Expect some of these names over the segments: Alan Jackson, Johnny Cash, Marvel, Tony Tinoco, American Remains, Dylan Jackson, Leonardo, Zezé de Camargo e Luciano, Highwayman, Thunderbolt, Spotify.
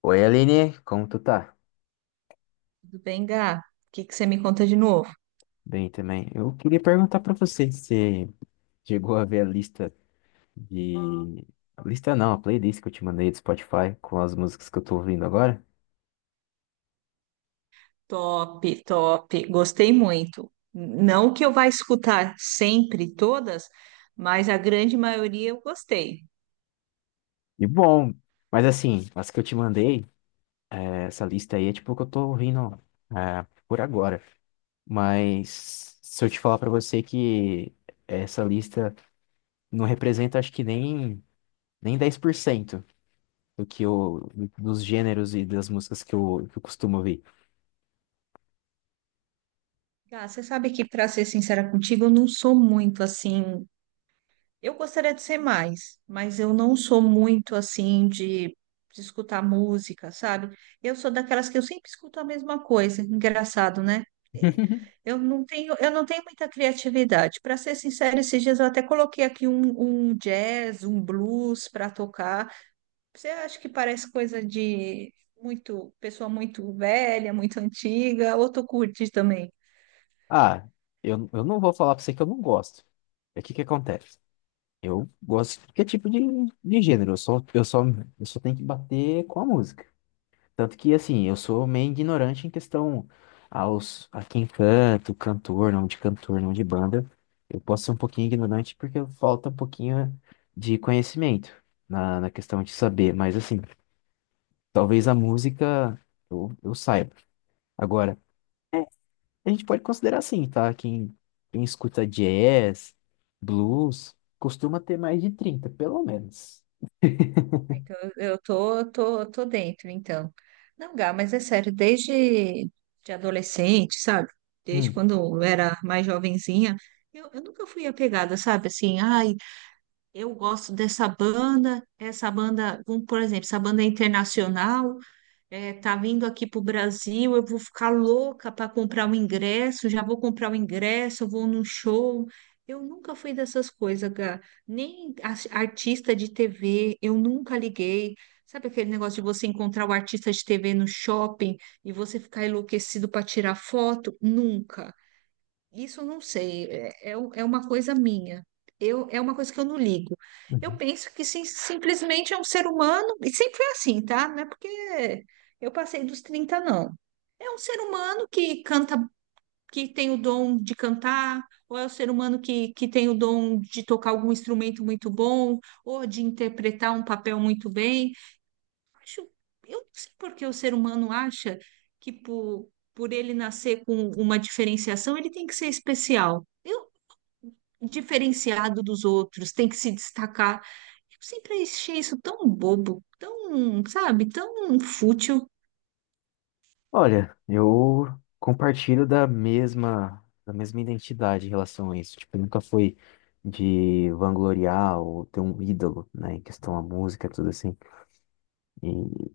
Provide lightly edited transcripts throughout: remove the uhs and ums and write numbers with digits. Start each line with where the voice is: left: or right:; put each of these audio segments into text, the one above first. left: Oi, Aline, como tu tá?
right: Tudo bem, Gá? O que que você me conta de novo?
left: Bem também. Eu queria perguntar pra você se você chegou a ver a lista de... A lista não, a playlist que eu te mandei do Spotify com as músicas que eu tô ouvindo agora.
right: Top, top. Gostei muito. Não que eu vá escutar sempre todas, mas a grande maioria eu gostei.
left: E bom, mas assim, as que eu te mandei, essa lista aí é tipo o que eu tô ouvindo por agora. Mas se eu te falar pra você que essa lista não representa acho que nem 10% do que eu, dos gêneros e das músicas que eu costumo ouvir.
right: Gá, você sabe que, para ser sincera contigo, eu não sou muito assim. Eu gostaria de ser mais, mas eu não sou muito assim de escutar música, sabe? Eu sou daquelas que eu sempre escuto a mesma coisa. Engraçado, né? É, eu não tenho muita criatividade. Para ser sincera, esses dias eu até coloquei aqui um jazz, um blues para tocar. Você acha que parece coisa de muito pessoa muito velha, muito antiga, ou tu curte também?
left: Ah, eu não vou falar pra você que eu não gosto. É o que que acontece? Eu gosto de qualquer tipo de gênero. Eu só tenho que bater com a música. Tanto que, assim, eu sou meio ignorante em questão aos, a quem canto, cantor, não de banda. Eu posso ser um pouquinho ignorante porque falta um pouquinho de conhecimento na questão de saber. Mas, assim, talvez a música eu saiba. Agora, a gente pode considerar assim, tá? Quem escuta jazz, blues, costuma ter mais de 30 pelo menos.
right: Então, eu tô dentro, então. Não, Gá, mas é sério, desde de adolescente, sabe? Desde
left: Hum,
right: quando eu era mais jovenzinha, eu nunca fui apegada, sabe? Assim, ai, eu gosto dessa banda, essa banda, por exemplo, essa banda é internacional, tá vindo aqui pro Brasil, eu vou ficar louca para comprar o ingresso, já vou comprar o ingresso, eu vou num show. Eu nunca fui dessas coisas, Gá. Nem as- artista de TV, eu nunca liguei. Sabe aquele negócio de você encontrar o artista de TV no shopping e você ficar enlouquecido para tirar foto? Nunca. Isso eu não sei, é uma coisa minha. Eu, é uma coisa que eu não ligo. Eu
left: uhum.
right: penso que simplesmente é um ser humano, e sempre foi assim, tá? Não é porque eu passei dos 30 não. É um ser humano que canta, que tem o dom de cantar, ou é um ser humano que tem o dom de tocar algum instrumento muito bom, ou de interpretar um papel muito bem acho, eu não sei por que o ser humano acha que por ele nascer com uma diferenciação, ele tem que ser especial. Eu, diferenciado dos outros, tem que se destacar. Eu sempre achei isso tão bobo, tão, sabe, tão fútil.
left: Olha, eu compartilho da mesma identidade em relação a isso. Tipo, nunca foi de vangloriar ou ter um ídolo, né, em questão à música, tudo assim. E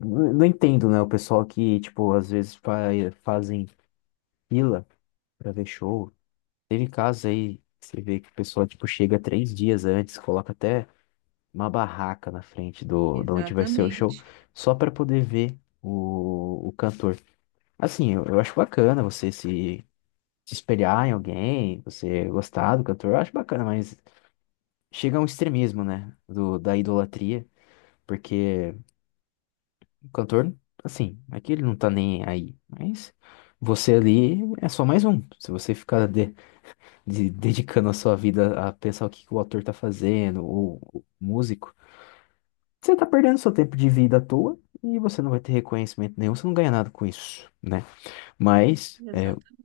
left: não entendo, né, o pessoal que, tipo, às vezes fa fazem fila pra ver show. Teve casos aí, que você vê que o pessoal, tipo, chega 3 dias antes, coloca até uma barraca na frente do, de onde vai ser o show,
right: Exatamente,
left: só para poder ver o cantor. Assim, eu acho bacana você se, se espelhar em alguém, você gostar do cantor, eu acho bacana, mas chega a um extremismo, né, do, da idolatria, porque o cantor, assim, aqui ele não tá nem aí, mas você ali é só mais um. Se você ficar dedicando a sua vida a pensar o que que o autor tá fazendo, ou o músico, você tá perdendo seu tempo de vida à toa e você não vai ter reconhecimento nenhum, você não ganha nada com isso, né? Mas, é,
right: exata-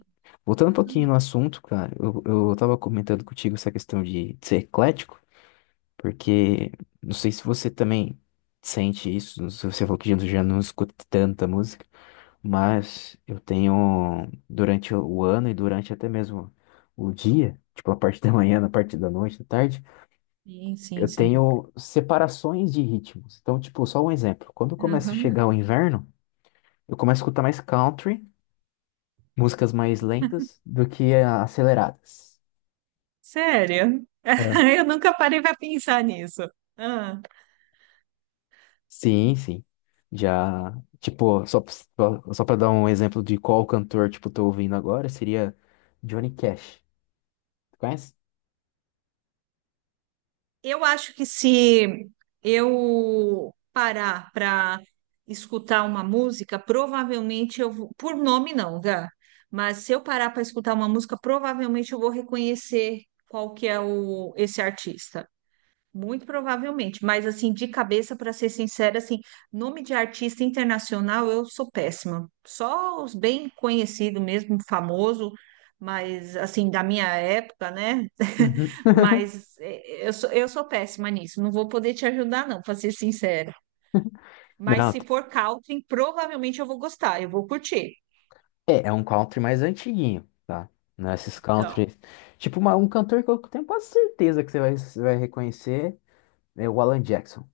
left: voltando um pouquinho no
right: exatamente.
left: assunto, cara, eu tava comentando contigo essa questão de ser eclético, porque não sei se você também sente isso, não sei se você falou que já não escuta tanta música, mas eu tenho, durante o ano e durante até mesmo o dia, tipo a parte da manhã, na parte da noite, da tarde,
right: Sim, sim,
left: eu
right: sim.
left: tenho separações de ritmos. Então, tipo, só um exemplo. Quando começa a
right: Aham.
left: chegar o inverno, eu começo a escutar mais country, músicas mais lentas do que ah, aceleradas.
right: Sério?
left: É.
right: Eu nunca parei para pensar nisso. Ah.
left: Sim, sim. Já, tipo, só para dar um exemplo de qual cantor, tipo, tô ouvindo agora, seria Johnny Cash. Conhece?
right: Eu acho que se eu parar para escutar uma música, provavelmente eu vou, por nome não, Gá, mas se eu parar para escutar uma música, provavelmente eu vou reconhecer qual que é o, esse artista. Muito provavelmente, mas assim, de cabeça, para ser sincera, assim, nome de artista internacional eu sou péssima. Só os bem conhecidos mesmo, famoso, mas assim, da minha época, né?
left: Uhum.
right: Mas é, eu sou péssima nisso, não vou poder te ajudar, não, para ser sincera. Mas
left: Não,
right: se for country, provavelmente eu vou gostar, eu vou curtir.
left: é, é um country mais antiguinho, tá? Não é esses
right: Não.
left: country. Tipo, um cantor que eu tenho quase certeza que você vai reconhecer é o Alan Jackson.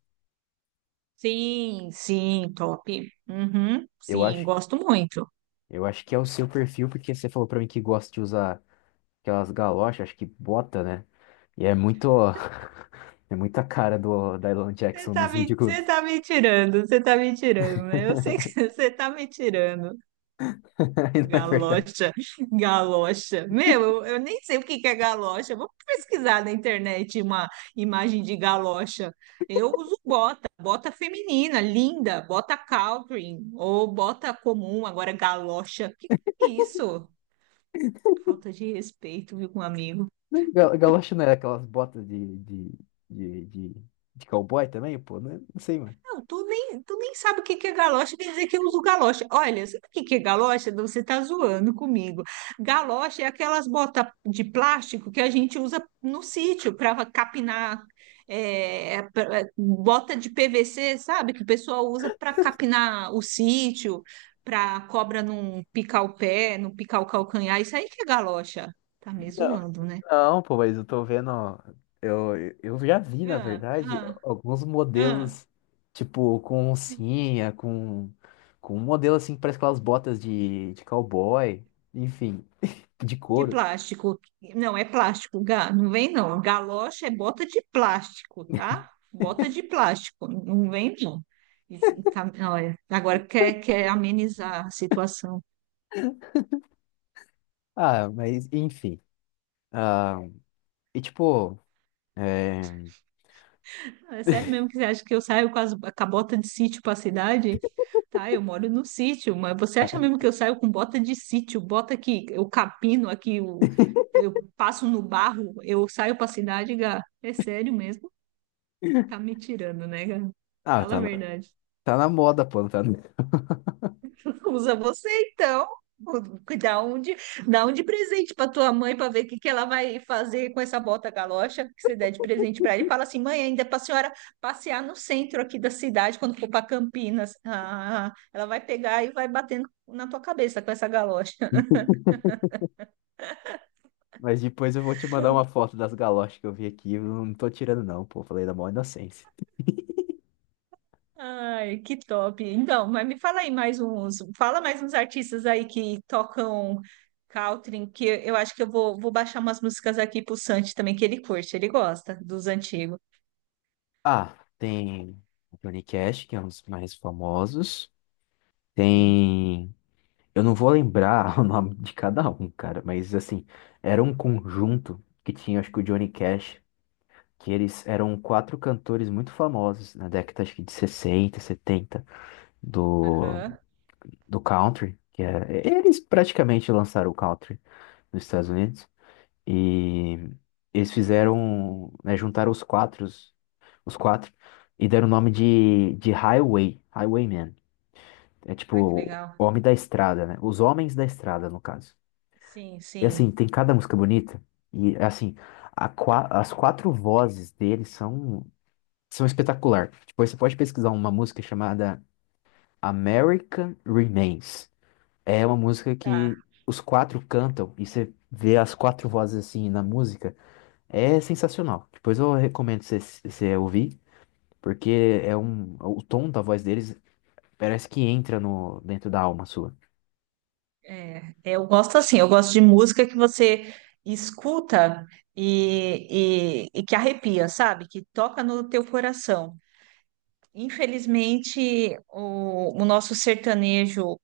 right: Sim, sim, top. Uhum,
left: Eu
right: sim,
left: acho,
right: gosto muito.
left: eu acho que é o seu perfil, porque você falou pra mim que gosta de usar aquelas galochas, acho que bota, né? E é muito, é muita cara do Dylan Jackson nos videoclubes.
right: Você tá me tirando, né? Eu sei que você tá me tirando.
left: E não é verdade.
right: Galocha, galocha. Meu, eu nem sei o que que é galocha. Eu vou pesquisar na internet uma imagem de galocha. Eu uso bota, bota feminina, linda, bota Calvin ou bota comum, agora galocha. Que é isso? Falta de respeito, viu, com um amigo.
left: Não, galocha não era aquelas botas de, de, de cowboy também, pô? Não, é, não sei, mano.
right: Não, tu nem sabe o que que é galocha, quer dizer que eu uso galocha. Olha, sabe o que que é galocha? Você tá zoando comigo. Galocha é aquelas botas de plástico que a gente usa no sítio para capinar, bota de PVC, sabe? Que o pessoal usa para capinar o sítio, para cobra não picar o pé, não picar o calcanhar. Isso aí que é galocha. Tá me zoando, né?
left: Não, pô, mas eu tô vendo. Ó, Eu, eu já vi, na
right: Ah,
left: verdade,
right: ah,
left: alguns
right: ah.
left: modelos, tipo, com oncinha, com um modelo assim que parece aquelas botas de cowboy, enfim, de
right: De
left: couro.
right: plástico. Não, é plástico, Gá. Não vem, não. Galocha é bota de plástico, tá? Bota de plástico. Não vem, não. E olha, agora quer, quer amenizar a situação.
left: Ah, mas enfim. Ah, e tipo, é,
right: É sério mesmo que você acha que eu saio com, as, com a bota de sítio para a cidade? Tá, eu moro no sítio, mas você acha mesmo que eu saio com bota de sítio? Bota que eu capino aqui, o eu passo no barro, eu saio para a cidade, Gá. É sério mesmo? Tá me tirando, né, Gá?
left: ah,
right: Fala a
left: tá,
right: verdade.
left: tá na moda, pô, não tá...
right: Usa você então. Dá um de, dá um de presente para tua mãe para ver o que ela vai fazer com essa bota galocha que você der de presente para ele. Fala assim, mãe, ainda é para a senhora passear no centro aqui da cidade quando for para Campinas. Ah, ela vai pegar e vai batendo na tua cabeça com essa galocha.
left: mas depois eu vou te mandar uma foto das galochas que eu vi aqui. Eu não tô tirando, não, pô. Falei da maior inocência.
right: Ai, que top. Então, mas me fala aí mais uns, fala mais uns artistas aí que tocam country, que eu acho que vou baixar umas músicas aqui pro Santi também que ele curte, ele gosta dos antigos.
left: Ah, tem o Johnny Cash, que é um dos mais famosos.
right: Sim.
left: Tem. Eu não vou lembrar o nome de cada um, cara, mas assim, era um conjunto que tinha, acho que o Johnny Cash, que eles eram quatro cantores muito famosos na década, acho que de 60, 70 do,
right: Aham.
left: do country, que é... eles praticamente lançaram o country nos Estados Unidos. E eles fizeram, né, juntaram os quatro, e deram o nome de Highway, Highwayman. É
right: Ai, que
left: tipo,
right: legal.
left: Homem da Estrada, né? Os Homens da Estrada, no caso.
right: Sim,
left: E assim,
right: sim.
left: tem cada música bonita, e é assim, as quatro vozes deles são espetacular. Depois você pode pesquisar uma música chamada American Remains. É uma música
right: Tá.
left: que os quatro cantam, e você vê as quatro vozes assim na música, é sensacional. Depois eu recomendo você ouvir. Porque é um, o tom da voz deles parece que entra no, dentro da alma sua.
right: É, eu gosto assim, eu gosto de música que você escuta e que arrepia, sabe? Que toca no teu coração. Infelizmente, o nosso sertanejo,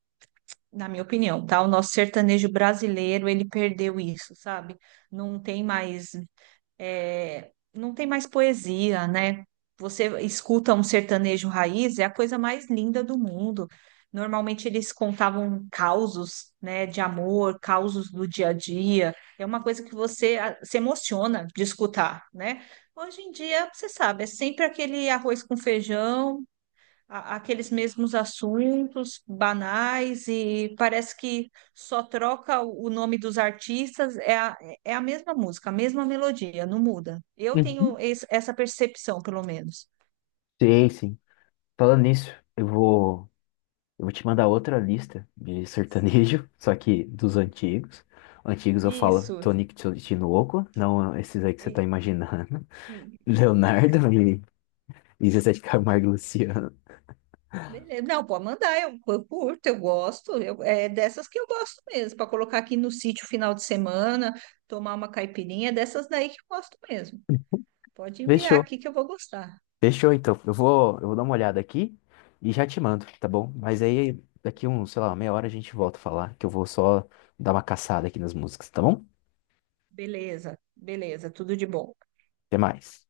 right: na minha opinião, tá? O nosso sertanejo brasileiro, ele perdeu isso, sabe? Não tem mais. É, não tem mais poesia, né? Você escuta um sertanejo raiz, é a coisa mais linda do mundo. Normalmente eles contavam causos, né, de amor, causos do dia a dia. É uma coisa que você se emociona de escutar, né? Hoje em dia, você sabe, é sempre aquele arroz com feijão, aqueles mesmos assuntos banais e parece que só troca o nome dos artistas, é a mesma música, a mesma melodia, não muda. Eu
left: Uhum.
right: tenho essa percepção, pelo menos.
left: Sei, sim. Falando nisso, eu vou, eu vou te mandar outra lista de sertanejo, só que dos antigos. Antigos eu falo
right: Isso.
left: Tony Tinoco, não esses aí que você tá
right: E-
left: imaginando.
right: e-
left: Leonardo e Zezé de Camargo e Luciano.
right: beleza. Não, pode mandar, eu curto, eu gosto, é dessas que eu gosto mesmo, para colocar aqui no sítio final de semana, tomar uma caipirinha, é dessas daí que eu gosto mesmo. Pode enviar
left: Fechou.
right: aqui que eu vou gostar.
left: Fechou, então. Eu vou dar uma olhada aqui e já te mando, tá bom? Mas aí daqui um, sei lá, meia hora a gente volta a falar, que eu vou só dar uma caçada aqui nas músicas, tá bom?
right: Beleza, beleza, tudo de bom.
left: Até mais.